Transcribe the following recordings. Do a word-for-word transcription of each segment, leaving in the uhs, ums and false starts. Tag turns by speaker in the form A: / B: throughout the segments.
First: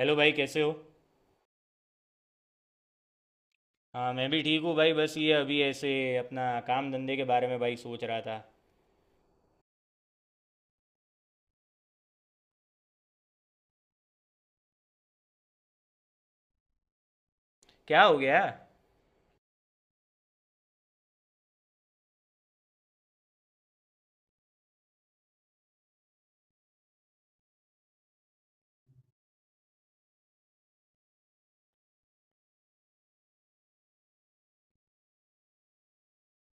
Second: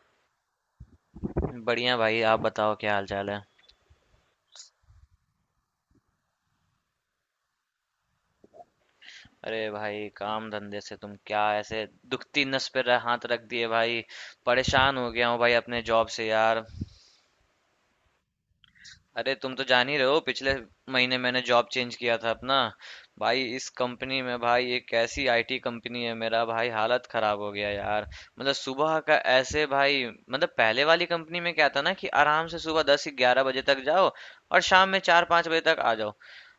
A: Hello भाई, कैसे हो?
B: बढ़िया भाई। आप बताओ क्या हाल चाल है।
A: हाँ, मैं भी ठीक हूँ भाई, बस ये अभी ऐसे अपना काम धंधे के बारे में भाई सोच रहा था।
B: अरे भाई, काम धंधे से तुम क्या ऐसे दुखती नस पे रह- हाथ रख दिए भाई। परेशान हो गया हूँ भाई अपने जॉब से यार।
A: क्या हो गया?
B: अरे तुम तो जान ही रहे हो, पिछले महीने मैंने जॉब चेंज किया था अपना। भाई इस कंपनी में, भाई एक ऐसी आईटी कंपनी है, मेरा भाई हालत खराब हो गया यार। मतलब सुबह का ऐसे भाई, मतलब पहले वाली कंपनी में क्या था ना कि आराम से सुबह दस ग्यारह बजे तक जाओ और शाम में चार पाँच बजे तक आ जाओ।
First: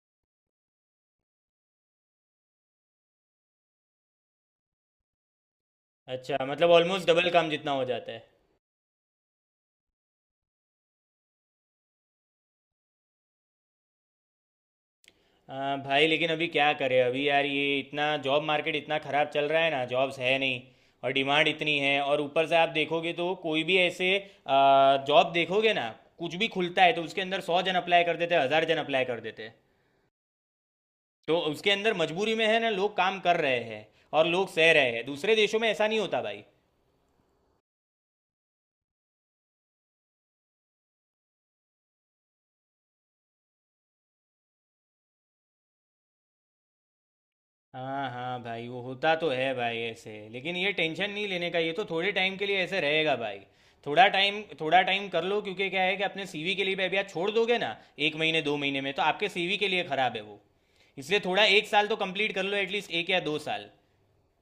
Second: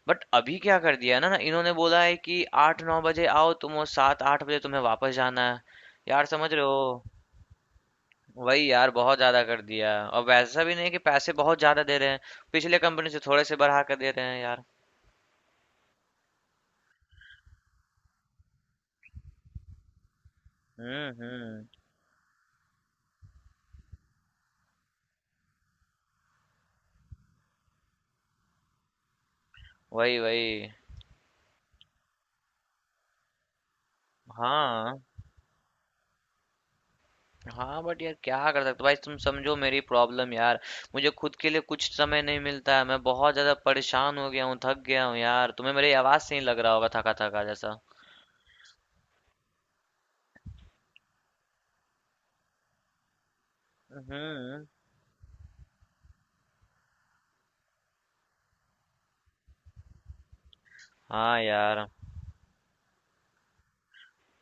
B: बट अभी क्या कर दिया है ना ना इन्होंने बोला है कि आठ नौ बजे आओ तुम, वो सात आठ बजे तुम्हें वापस जाना है यार,
A: अच्छा,
B: समझ रहे
A: मतलब
B: हो।
A: ऑलमोस्ट डबल काम जितना हो जाता है।
B: वही यार, बहुत ज्यादा कर दिया। और वैसा भी नहीं कि पैसे बहुत ज्यादा दे रहे हैं, पिछले कंपनी से थोड़े से बढ़ा कर दे रहे हैं यार।
A: हाँ, भाई लेकिन अभी क्या करें, अभी यार ये इतना जॉब मार्केट इतना ख़राब चल रहा है ना, जॉब्स है नहीं। और
B: हम्म
A: डिमांड
B: हम्म।
A: इतनी है, और ऊपर से आप देखोगे तो कोई भी ऐसे जॉब देखोगे ना, कुछ भी खुलता है तो उसके अंदर सौ जन अप्लाई कर देते हैं, हज़ार जन अप्लाई कर देते हैं।
B: वही वही।
A: तो उसके अंदर मजबूरी में है ना, लोग काम कर रहे हैं, और लोग सह रहे
B: हाँ
A: हैं। दूसरे देशों में ऐसा नहीं होता भाई।
B: हाँ, बट यार क्या कर सकते हो भाई। तुम समझो मेरी प्रॉब्लम यार, मुझे खुद के लिए कुछ समय नहीं मिलता है। मैं बहुत ज्यादा परेशान हो गया हूँ, थक गया हूँ यार, तुम्हें मेरी आवाज से ही लग रहा होगा थका थका जैसा।
A: हाँ हाँ भाई, वो होता तो है भाई ऐसे, लेकिन ये टेंशन नहीं लेने का, ये तो थोड़े टाइम के लिए ऐसे रहेगा भाई। थोड़ा टाइम
B: हम्म।
A: थोड़ा टाइम कर लो, क्योंकि क्या है कि अपने सीवी के लिए भी अभी आप छोड़ दोगे ना, एक महीने दो महीने में, तो आपके सीवी के लिए खराब है वो। इसलिए
B: हाँ
A: थोड़ा एक
B: यार।
A: साल तो कंप्लीट कर लो, एटलीस्ट एक या दो साल।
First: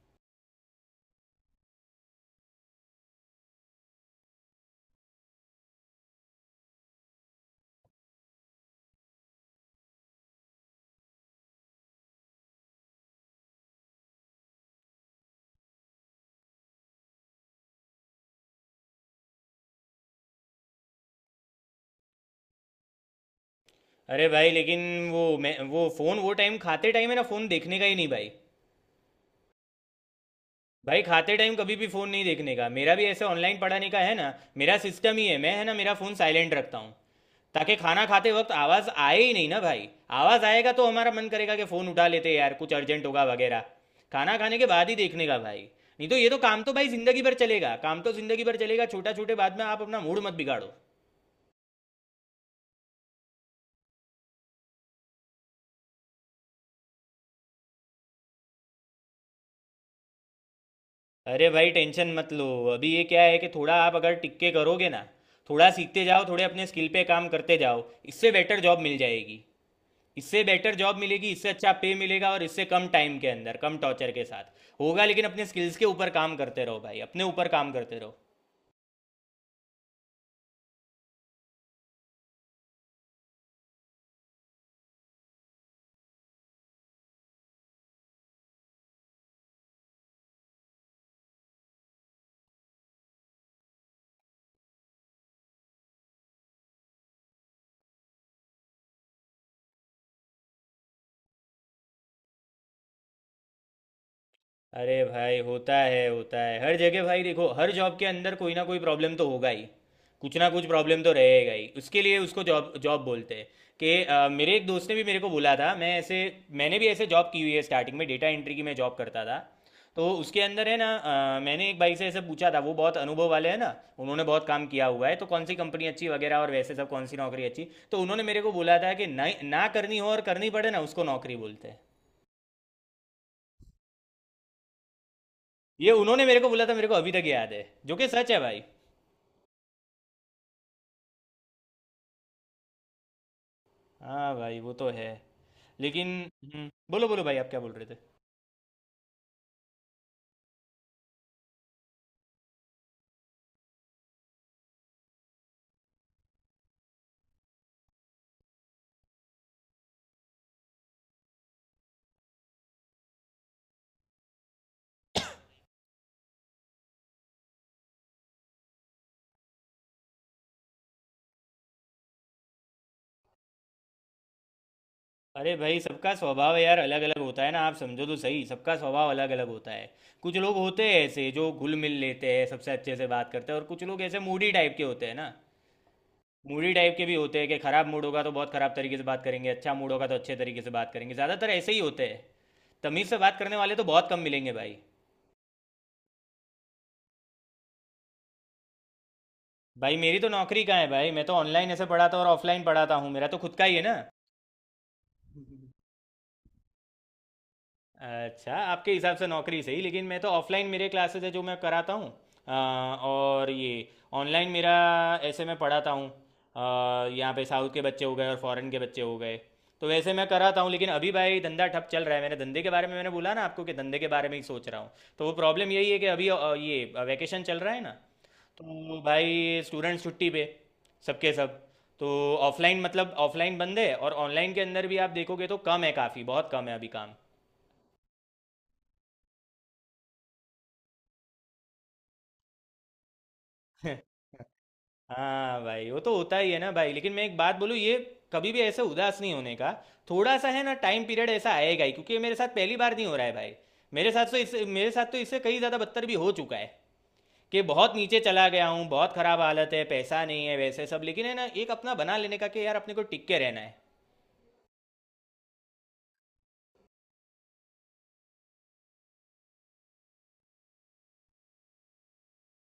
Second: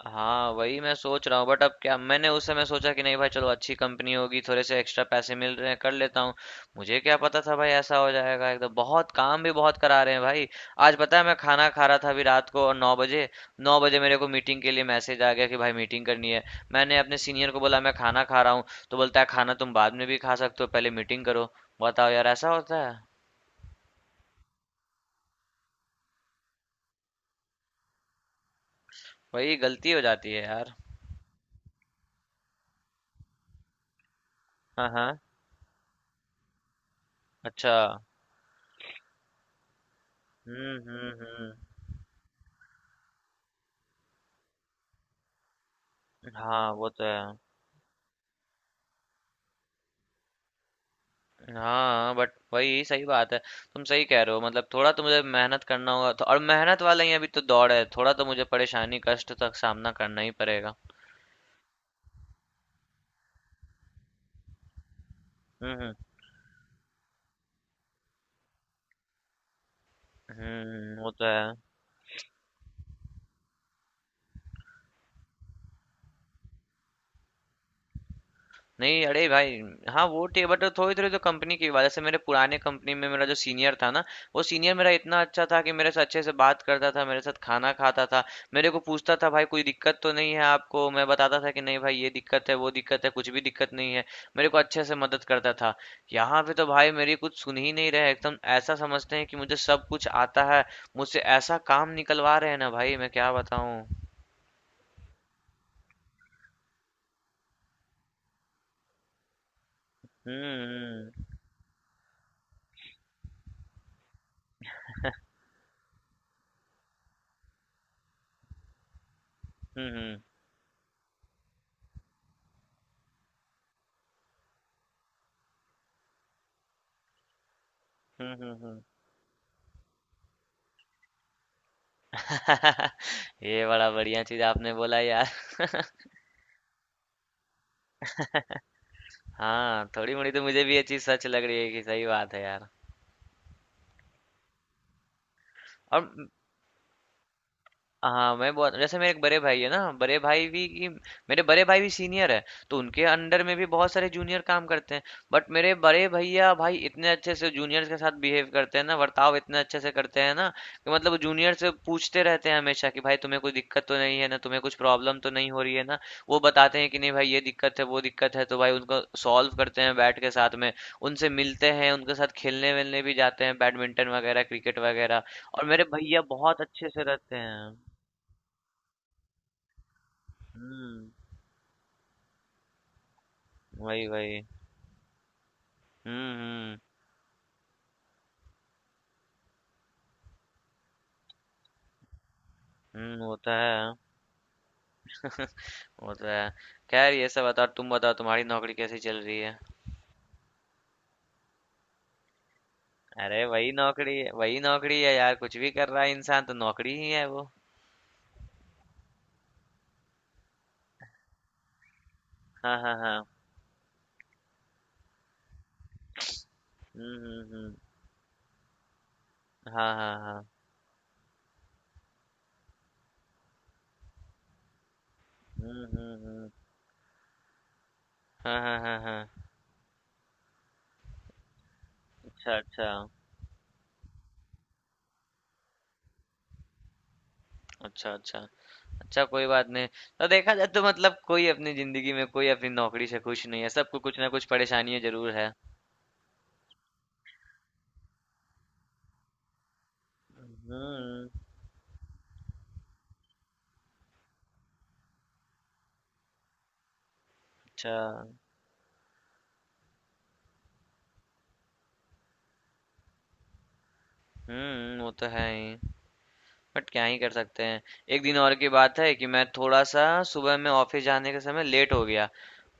B: हाँ, वही मैं सोच रहा हूँ। बट अब क्या, मैंने उस समय सोचा कि नहीं भाई चलो अच्छी कंपनी होगी, थोड़े से एक्स्ट्रा पैसे मिल रहे हैं, कर लेता हूँ। मुझे क्या पता था भाई ऐसा हो जाएगा, एकदम बहुत काम भी बहुत करा रहे हैं भाई। आज पता है मैं खाना खा रहा था अभी रात को, और नौ बजे, नौ बजे मेरे को मीटिंग के लिए मैसेज आ गया कि भाई मीटिंग करनी है। मैंने अपने सीनियर को बोला मैं खाना खा रहा हूँ, तो बोलता है खाना तुम बाद में भी खा सकते हो, पहले मीटिंग करो। बताओ यार ऐसा होता है।
A: अरे भाई, लेकिन वो मैं वो फ़ोन वो टाइम खाते टाइम है ना, फ़ोन देखने का ही नहीं भाई।
B: वही, गलती हो जाती है यार।
A: भाई खाते टाइम कभी भी फ़ोन नहीं देखने का, मेरा भी ऐसे ऑनलाइन पढ़ाने का है ना, मेरा
B: हाँ
A: सिस्टम
B: हाँ।
A: ही है, मैं है ना मेरा फ़ोन साइलेंट रखता हूँ।
B: अच्छा।
A: ताकि खाना खाते वक्त आवाज आए ही नहीं ना भाई। आवाज आएगा
B: हम्म
A: तो हमारा
B: हम्म
A: मन
B: हम्म।
A: करेगा कि फोन उठा लेते, यार कुछ अर्जेंट होगा वगैरह। खाना खाने के बाद ही देखने का भाई। नहीं तो ये तो काम
B: हाँ
A: तो भाई
B: वो तो
A: जिंदगी भर
B: है।
A: चलेगा, काम तो जिंदगी भर चलेगा, छोटा छोटे बाद में आप अपना मूड मत बिगाड़ो।
B: हाँ बट वही सही बात है, तुम सही कह रहे हो। मतलब थोड़ा तो मुझे मेहनत करना होगा तो, और मेहनत वाला ही अभी तो दौड़ है, थोड़ा तो मुझे परेशानी कष्ट तक सामना करना ही पड़ेगा।
A: अरे भाई, टेंशन मत लो। अभी ये क्या है कि थोड़ा आप अगर टिक के करोगे ना, थोड़ा
B: हम्म हम्म
A: सीखते जाओ, थोड़े अपने स्किल पे काम करते जाओ। इससे बेटर जॉब मिल जाएगी। इससे बेटर जॉब
B: हम्म, वो तो
A: मिलेगी, इससे
B: है।
A: अच्छा पे मिलेगा, और इससे कम टाइम के अंदर, कम टॉर्चर के साथ होगा। लेकिन अपने स्किल्स के ऊपर काम करते रहो भाई, अपने ऊपर काम करते रहो।
B: नहीं अरे भाई। हाँ वो टे, बट थोड़ी थोड़ी तो कंपनी की बात, जैसे मेरे पुराने कंपनी में मेरा जो सीनियर था ना, वो सीनियर मेरा इतना अच्छा था कि मेरे से अच्छे से बात करता था, मेरे साथ खाना खाता था। मेरे को पूछता था भाई कोई दिक्कत तो नहीं है आपको, मैं बताता था कि नहीं भाई ये दिक्कत है वो दिक्कत है, कुछ भी दिक्कत नहीं है। मेरे को अच्छे से मदद करता था। यहाँ पे तो भाई मेरी कुछ सुन ही नहीं रहे, एकदम ऐसा समझते हैं कि मुझे सब कुछ आता है, मुझसे ऐसा काम निकलवा रहे हैं ना भाई, मैं क्या बताऊँ।
A: अरे भाई, होता है, होता है हर जगह भाई। देखो, हर जॉब के अंदर कोई ना कोई प्रॉब्लम तो होगा ही, कुछ ना कुछ प्रॉब्लम तो
B: हम्म
A: रहेगा ही। उसके लिए उसको जॉब जॉब बोलते हैं। कि अ, मेरे एक दोस्त ने भी मेरे को बोला था, मैं ऐसे मैंने भी ऐसे जॉब की हुई है, स्टार्टिंग में डेटा एंट्री की मैं जॉब करता था।
B: हम्म
A: तो
B: हम्म
A: उसके अंदर है ना, अ, मैंने एक भाई से ऐसे पूछा था, वो बहुत अनुभव वाले हैं ना, उन्होंने बहुत काम किया हुआ है, तो कौन सी कंपनी अच्छी वगैरह, और वैसे सब कौन सी नौकरी अच्छी, तो उन्होंने
B: हम्म
A: मेरे
B: हम्म
A: को
B: हम्म, हम्म। हम्म, हम्म, हम्म, हम्म,
A: बोला
B: हम्म।
A: था कि ना ना करनी हो और करनी पड़े ना, उसको नौकरी बोलते हैं।
B: ये बड़ा बढ़िया चीज आपने बोला यार।
A: ये उन्होंने मेरे को बोला था, मेरे को अभी तक याद है, जो कि सच है भाई।
B: हाँ, थोड़ी-मोड़ी तो मुझे भी ये चीज़ सच लग रही है, कि सही बात है यार।
A: हाँ भाई वो तो है,
B: और
A: लेकिन
B: उम,
A: हम्म, बोलो बोलो भाई, आप क्या बोल रहे थे?
B: हाँ मैं, बहुत जैसे मेरे एक बड़े भाई है ना, बड़े भाई भी की मेरे बड़े भाई भी सीनियर है, तो उनके अंडर में भी बहुत सारे जूनियर काम करते हैं। बट मेरे बड़े भैया भाई इतने अच्छे से जूनियर्स के साथ बिहेव करते हैं ना, वर्ताव इतने अच्छे से करते हैं ना, कि मतलब जूनियर से पूछते रहते हैं हमेशा कि भाई तुम्हें कोई दिक्कत तो नहीं है ना, तुम्हें कुछ प्रॉब्लम तो नहीं हो रही है ना। वो बताते हैं कि नहीं भाई ये दिक्कत है वो दिक्कत है, तो भाई उनको सॉल्व करते हैं बैठ के साथ में। उनसे मिलते हैं, उनके साथ खेलने वेलने भी जाते हैं, बैडमिंटन वगैरह, क्रिकेट वगैरह।
A: अरे
B: और
A: भाई,
B: मेरे
A: सबका
B: भैया
A: स्वभाव
B: बहुत
A: यार
B: अच्छे
A: अलग
B: से
A: अलग
B: रहते
A: होता है ना, आप
B: हैं।
A: समझो तो सही, सबका स्वभाव अलग अलग होता है। कुछ लोग होते हैं
B: हम्म।
A: ऐसे जो घुल मिल लेते हैं, सबसे अच्छे से बात करते हैं, और कुछ लोग
B: वही
A: ऐसे
B: वही।
A: मूडी टाइप के होते हैं ना।
B: हम्म
A: मूडी
B: हम्म
A: टाइप के भी होते हैं कि खराब मूड होगा तो बहुत खराब तरीके से बात करेंगे, अच्छा मूड होगा तो अच्छे तरीके से बात करेंगे। ज़्यादातर ऐसे ही होते हैं, तमीज़ से
B: हम्म,
A: बात
B: होता
A: करने वाले तो
B: है,
A: बहुत कम मिलेंगे भाई।
B: होता है। खैर ये सब बताओ, तुम बताओ तुम्हारी नौकरी कैसी चल रही है।
A: भाई मेरी तो नौकरी का है भाई, मैं तो ऑनलाइन ऐसे पढ़ाता और ऑफलाइन पढ़ाता हूँ, मेरा तो
B: अरे
A: खुद का
B: वही
A: ही है ना।
B: नौकरी है, वही नौकरी है यार, कुछ भी कर रहा है इंसान तो नौकरी ही है वो।
A: अच्छा, आपके हिसाब से नौकरी सही, लेकिन मैं तो ऑफलाइन मेरे क्लासेस है जो मैं कराता हूँ। अ,
B: हाँ हाँ हाँ।
A: और ये ऑनलाइन मेरा ऐसे मैं पढ़ाता हूँ। अ,
B: हम्म
A: यहाँ पे
B: हम्म
A: साउथ
B: हम्म।
A: के बच्चे हो गए, और फॉरेन के बच्चे हो गए। तो
B: हाँ
A: वैसे
B: हाँ
A: मैं
B: हाँ।
A: कराता हूँ, लेकिन अभी भाई धंधा ठप चल रहा है। मैंने धंधे के बारे में मैंने बोला ना आपको, कि धंधे के बारे में ही सोच रहा हूँ। तो वो प्रॉब्लम
B: हम्म
A: यही है कि
B: हम्म
A: अभी
B: हम्म।
A: अ, ये वैकेशन चल रहा है ना।
B: हाँ हाँ हाँ
A: तो
B: हाँ।
A: भाई स्टूडेंट छुट्टी पे, सबके सब। तो
B: अच्छा
A: ऑफलाइन
B: अच्छा।
A: मतलब ऑफलाइन बंद है, और ऑनलाइन के अंदर भी आप देखोगे तो कम है, काफ़ी बहुत कम है अभी काम।
B: अच्छा अच्छा। अच्छा कोई बात नहीं। तो देखा जाए तो मतलब, कोई अपनी जिंदगी में कोई अपनी नौकरी से खुश नहीं है, सबको कुछ ना कुछ परेशानियां जरूर है।
A: हाँ भाई, वो तो होता ही है ना भाई, लेकिन मैं एक बात बोलूँ, ये कभी भी ऐसे उदास नहीं होने का। थोड़ा सा है ना टाइम पीरियड
B: हम्म।
A: ऐसा आएगा ही, क्योंकि ये मेरे साथ पहली बार नहीं हो रहा है भाई। मेरे साथ तो इससे मेरे साथ तो इससे कई ज़्यादा बदतर भी हो चुका है। कि
B: अच्छा।
A: बहुत नीचे चला गया हूँ, बहुत खराब हालत है, पैसा नहीं है, वैसे सब, लेकिन है ना एक अपना बना लेने का कि यार अपने को टिक के रहना है।
B: हम्म, वो तो है ही। बट क्या ही कर सकते हैं। एक दिन और की बात है कि मैं थोड़ा सा सुबह में ऑफिस जाने के समय लेट हो गया,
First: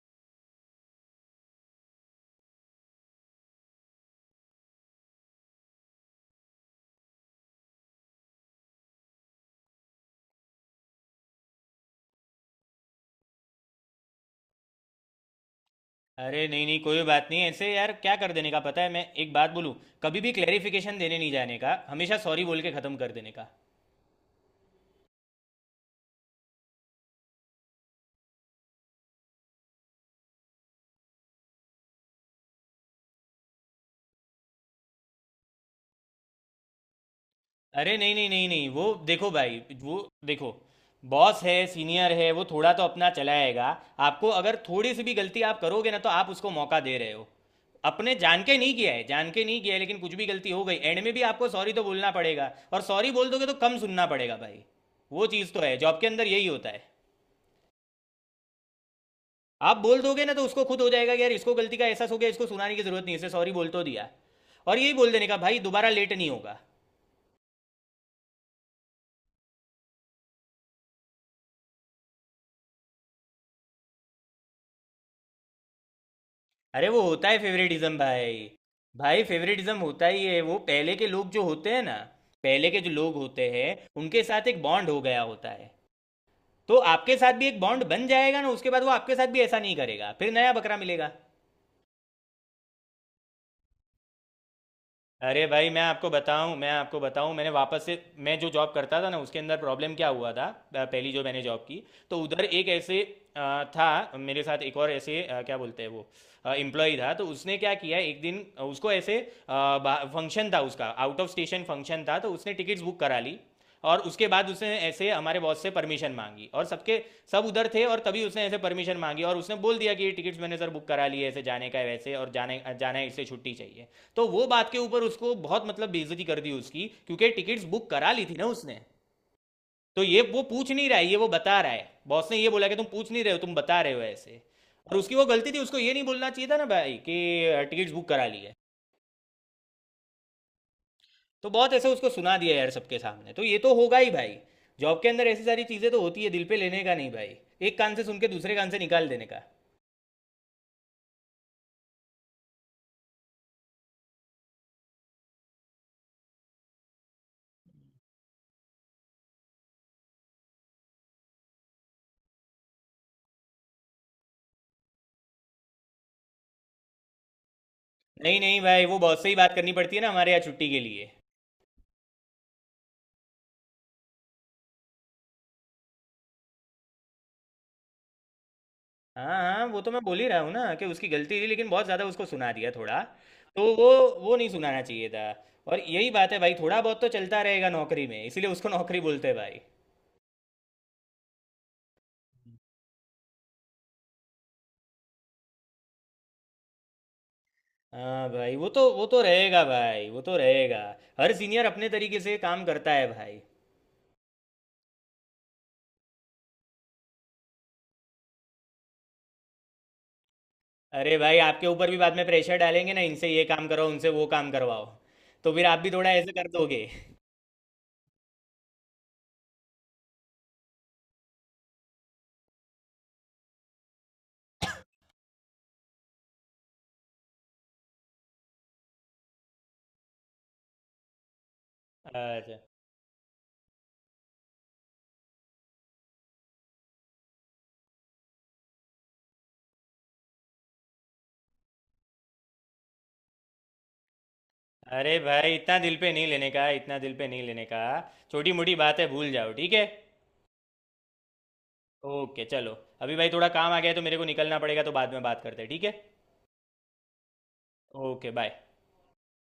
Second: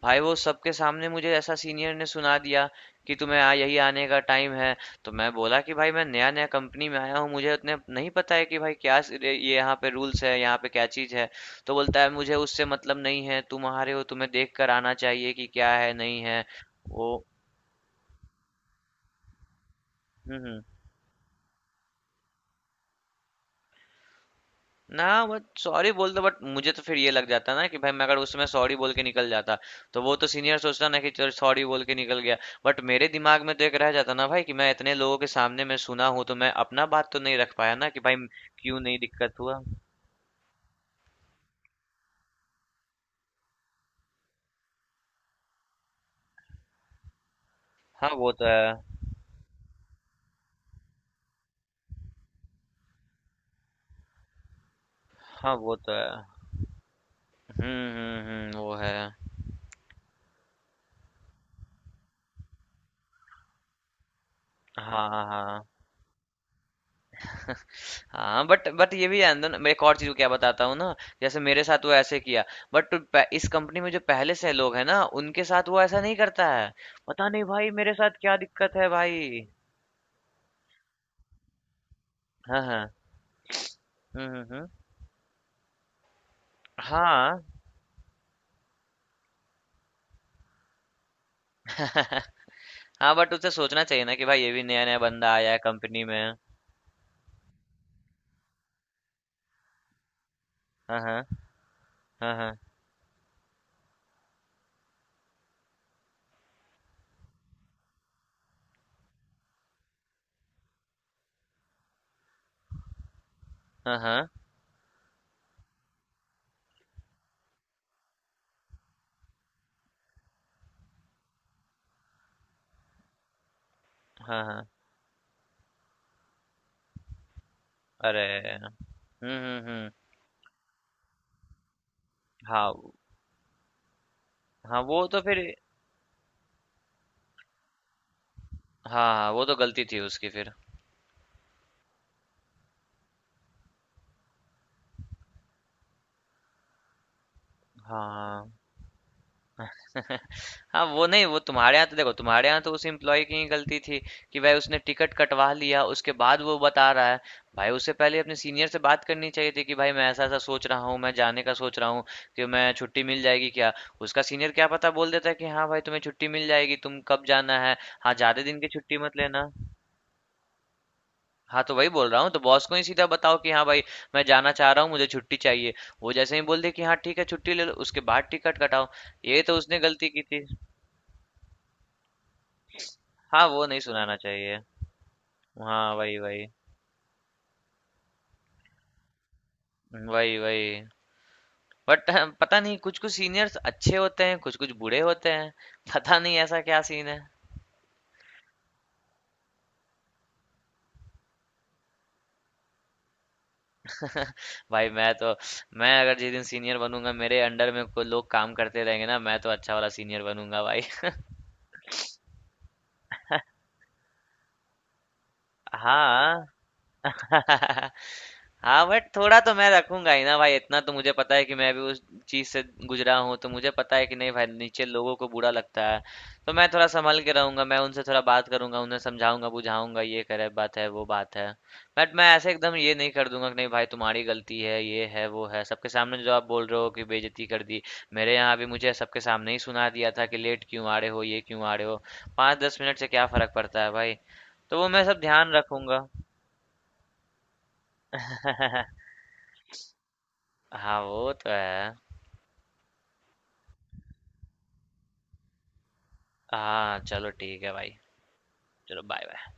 B: भाई वो सबके सामने मुझे ऐसा सीनियर ने सुना दिया कि तुम्हें आ यही आने का टाइम है। तो मैं बोला कि भाई मैं नया नया कंपनी में आया हूँ, मुझे उतने नहीं पता है कि भाई क्या स- ये ये यहाँ पे रूल्स है, यहाँ पे क्या चीज़ है। तो बोलता है मुझे उससे मतलब नहीं है, तुम आ रहे हो तुम्हें देख कर आना चाहिए कि क्या है नहीं है।
A: अरे नहीं नहीं, कोई
B: वो
A: बात नहीं ऐसे यार, क्या कर देने का, पता है मैं एक बात बोलूँ? कभी भी
B: हम्म हम्म।
A: क्लेरिफिकेशन देने नहीं जाने का, हमेशा सॉरी बोल के ख़त्म कर देने का।
B: ना वो सॉरी बोलता, बट मुझे तो फिर ये लग जाता ना कि भाई मैं अगर उस समय सॉरी बोल के निकल जाता, तो वो तो सीनियर सोचता ना कि चल सॉरी बोल के निकल गया। बट मेरे दिमाग में तो एक रह जाता ना भाई कि मैं इतने लोगों के सामने मैं सुना हूँ, तो मैं अपना बात तो नहीं रख पाया ना
A: अरे
B: कि
A: नहीं
B: भाई
A: नहीं नहीं नहीं,
B: क्यों
A: वो
B: नहीं
A: देखो
B: दिक्कत हुआ।
A: भाई, वो देखो, बॉस है, सीनियर है, वो थोड़ा तो अपना चलाएगा। आपको अगर थोड़ी सी भी गलती आप करोगे ना, तो आप उसको मौका दे रहे हो।
B: हाँ
A: अपने
B: वो
A: जान
B: तो
A: के नहीं किया
B: है।
A: है, जान के नहीं किया है, लेकिन कुछ भी गलती हो गई एंड में भी, आपको सॉरी तो बोलना पड़ेगा, और सॉरी बोल दोगे तो कम सुनना पड़ेगा भाई। वो चीज़
B: हाँ
A: तो है,
B: वो तो
A: जॉब के
B: है।
A: अंदर यही होता है।
B: हम्म हम्म हम्म वो है।
A: आप बोल दोगे ना, तो उसको खुद हो जाएगा कि यार इसको गलती का एहसास हो गया, इसको सुनाने की जरूरत नहीं है, इसे सॉरी बोल तो दिया। और यही
B: हाँ
A: बोल
B: हाँ
A: देने का भाई,
B: हाँ।
A: दोबारा लेट नहीं होगा।
B: हाँ बट बट ये भी आनंद, मैं एक और चीज क्या बताता हूँ ना, जैसे मेरे साथ वो ऐसे किया, बट इस कंपनी में जो पहले से लोग हैं ना उनके साथ वो ऐसा नहीं करता है।
A: अरे वो होता
B: पता
A: है
B: नहीं भाई मेरे
A: फेवरेटिज्म
B: साथ
A: भाई।
B: क्या दिक्कत है
A: भाई
B: भाई।
A: फेवरेटिज्म होता ही है, वो पहले के लोग जो होते हैं ना,
B: हाँ
A: पहले के
B: हाँ।
A: जो लोग होते हैं, उनके
B: हम्म हम्म
A: साथ एक
B: हम्म।
A: बॉन्ड हो गया होता है। तो आपके साथ
B: हाँ
A: भी एक बॉन्ड बन जाएगा ना, उसके बाद वो आपके साथ भी ऐसा नहीं करेगा, फिर नया बकरा मिलेगा।
B: हाँ बट उसे सोचना चाहिए ना कि भाई ये भी नया नया बंदा
A: अरे
B: आया है
A: भाई मैं
B: कंपनी
A: आपको
B: में।
A: बताऊं, मैं आपको बताऊं मैंने वापस से मैं जो जॉब करता था ना, उसके अंदर प्रॉब्लम क्या हुआ था। अ,
B: हाँ
A: पहली जो
B: हाँ
A: मैंने जॉब की, तो
B: हाँ
A: उधर
B: हाँ।
A: एक ऐसे अ, था मेरे साथ, एक और ऐसे अ, क्या बोलते हैं वो, एम्प्लॉय था। तो उसने क्या किया एक दिन, उसको ऐसे फंक्शन था उसका, आउट ऑफ स्टेशन फंक्शन था, तो उसने टिकट्स बुक करा ली।
B: हाँ
A: और उसके
B: हाँ
A: बाद उसने ऐसे हमारे बॉस से परमिशन मांगी, और सबके सब उधर थे, और तभी उसने ऐसे परमिशन मांगी, और उसने बोल दिया कि ये टिकट्स मैंने सर बुक करा लिए, ऐसे जाने का है वैसे, और जाने जाना है, इससे छुट्टी चाहिए। तो
B: हाँ
A: वो
B: हाँ।
A: बात के ऊपर उसको बहुत मतलब बेइज्जती कर दी उसकी, क्योंकि टिकट्स बुक करा
B: अरे।
A: ली थी ना
B: हम्म।
A: उसने।
B: हम्म हम्म।
A: तो ये वो पूछ नहीं रहा है, ये वो बता रहा है, बॉस ने ये बोला
B: हाँ।
A: कि तुम पूछ नहीं रहे हो, तुम बता रहे हो ऐसे।
B: हाँ
A: और
B: वो
A: उसकी
B: तो
A: वो
B: फिर।
A: गलती थी, उसको ये नहीं बोलना चाहिए था ना भाई कि टिकट्स बुक करा ली है।
B: हाँ हाँ, वो तो गलती थी उसकी फिर।
A: तो बहुत ऐसे उसको सुना दिया यार सबके सामने, तो ये तो होगा ही भाई। जॉब के अंदर ऐसी सारी चीज़ें तो होती है, दिल पे लेने का नहीं भाई। एक कान से सुन के
B: हाँ
A: दूसरे कान से निकाल देने का।
B: हाँ, वो नहीं, वो तुम्हारे यहाँ तो देखो, तुम्हारे यहाँ तो उस एम्प्लॉय की ही गलती थी कि भाई उसने टिकट कटवा लिया उसके बाद वो बता रहा है। भाई उससे पहले अपने सीनियर से बात करनी चाहिए थी कि भाई मैं ऐसा ऐसा सोच रहा हूँ, मैं जाने का सोच रहा हूँ, कि मैं छुट्टी मिल जाएगी क्या। उसका सीनियर क्या पता बोल देता है कि हाँ भाई तुम्हें छुट्टी मिल जाएगी, तुम कब जाना है, हाँ
A: नहीं
B: ज्यादा दिन
A: नहीं
B: की
A: भाई,
B: छुट्टी
A: वो
B: मत
A: बॉस से ही
B: लेना।
A: बात करनी पड़ती है ना, हमारे यहाँ छुट्टी के लिए।
B: हाँ तो वही बोल रहा हूँ, तो बॉस को ही सीधा बताओ कि हाँ भाई मैं जाना चाह रहा हूँ, मुझे छुट्टी चाहिए। वो जैसे ही बोल दे कि हाँ ठीक है छुट्टी ले लो, उसके बाद टिकट कटाओ।
A: हाँ
B: ये तो
A: हाँ,
B: उसने
A: वो तो मैं
B: गलती
A: बोल
B: की
A: ही रहा
B: थी।
A: हूँ ना कि उसकी गलती थी, लेकिन बहुत ज़्यादा उसको सुना दिया थोड़ा।
B: हाँ
A: तो
B: वो नहीं
A: वो
B: सुनाना
A: वो नहीं
B: चाहिए।
A: सुनाना चाहिए था। और
B: हाँ
A: यही
B: वही
A: बात है
B: वही।
A: भाई, थोड़ा बहुत तो चलता रहेगा नौकरी में, इसीलिए उसको नौकरी बोलते हैं भाई।
B: वही वही। बट पता नहीं कुछ कुछ सीनियर्स अच्छे होते हैं, कुछ कुछ बुरे होते हैं, पता नहीं ऐसा क्या सीन है।
A: हाँ भाई, वो तो वो तो रहेगा भाई, वो तो रहेगा। हर सीनियर अपने तरीके से काम करता है भाई।
B: भाई मैं तो, मैं अगर जिस दिन सीनियर बनूंगा, मेरे अंडर में को लोग काम करते रहेंगे ना, मैं तो अच्छा वाला सीनियर बनूंगा भाई।
A: अरे भाई, आपके ऊपर भी बाद में प्रेशर डालेंगे ना, इनसे ये काम करो, उनसे वो काम करवाओ, तो फिर आप भी थोड़ा ऐसे
B: हाँ
A: कर दोगे।
B: हाँ बट थोड़ा तो मैं रखूंगा ही ना भाई, इतना तो मुझे पता है कि मैं भी उस चीज से गुजरा हूँ, तो मुझे पता है कि नहीं भाई नीचे लोगों को बुरा लगता है। तो मैं थोड़ा संभल के रहूंगा, मैं उनसे थोड़ा बात करूंगा, उन्हें समझाऊंगा बुझाऊंगा, ये करे बात है वो बात है। बट मैं ऐसे
A: अच्छा।
B: एकदम ये नहीं कर दूंगा कि नहीं भाई तुम्हारी गलती है ये है वो है, सबके सामने जो आप बोल रहे हो कि बेइज्जती कर दी। मेरे यहाँ भी मुझे सबके सामने ही सुना दिया था कि लेट क्यों आ रहे हो, ये क्यों आ रहे हो, पाँच दस मिनट से क्या फर्क पड़ता है भाई। तो वो मैं
A: अरे
B: सब ध्यान
A: भाई, इतना दिल
B: रखूंगा।
A: पे नहीं लेने का, इतना दिल पे नहीं लेने का। छोटी मोटी बातें भूल जाओ, ठीक है।
B: हाँ वो तो है।
A: ओके चलो, अभी भाई थोड़ा काम आ गया है, तो मेरे को निकलना पड़ेगा, तो बाद में बात करते हैं, ठीक है।
B: हाँ चलो ठीक है भाई।
A: Okay bye.
B: चलो बाय बाय।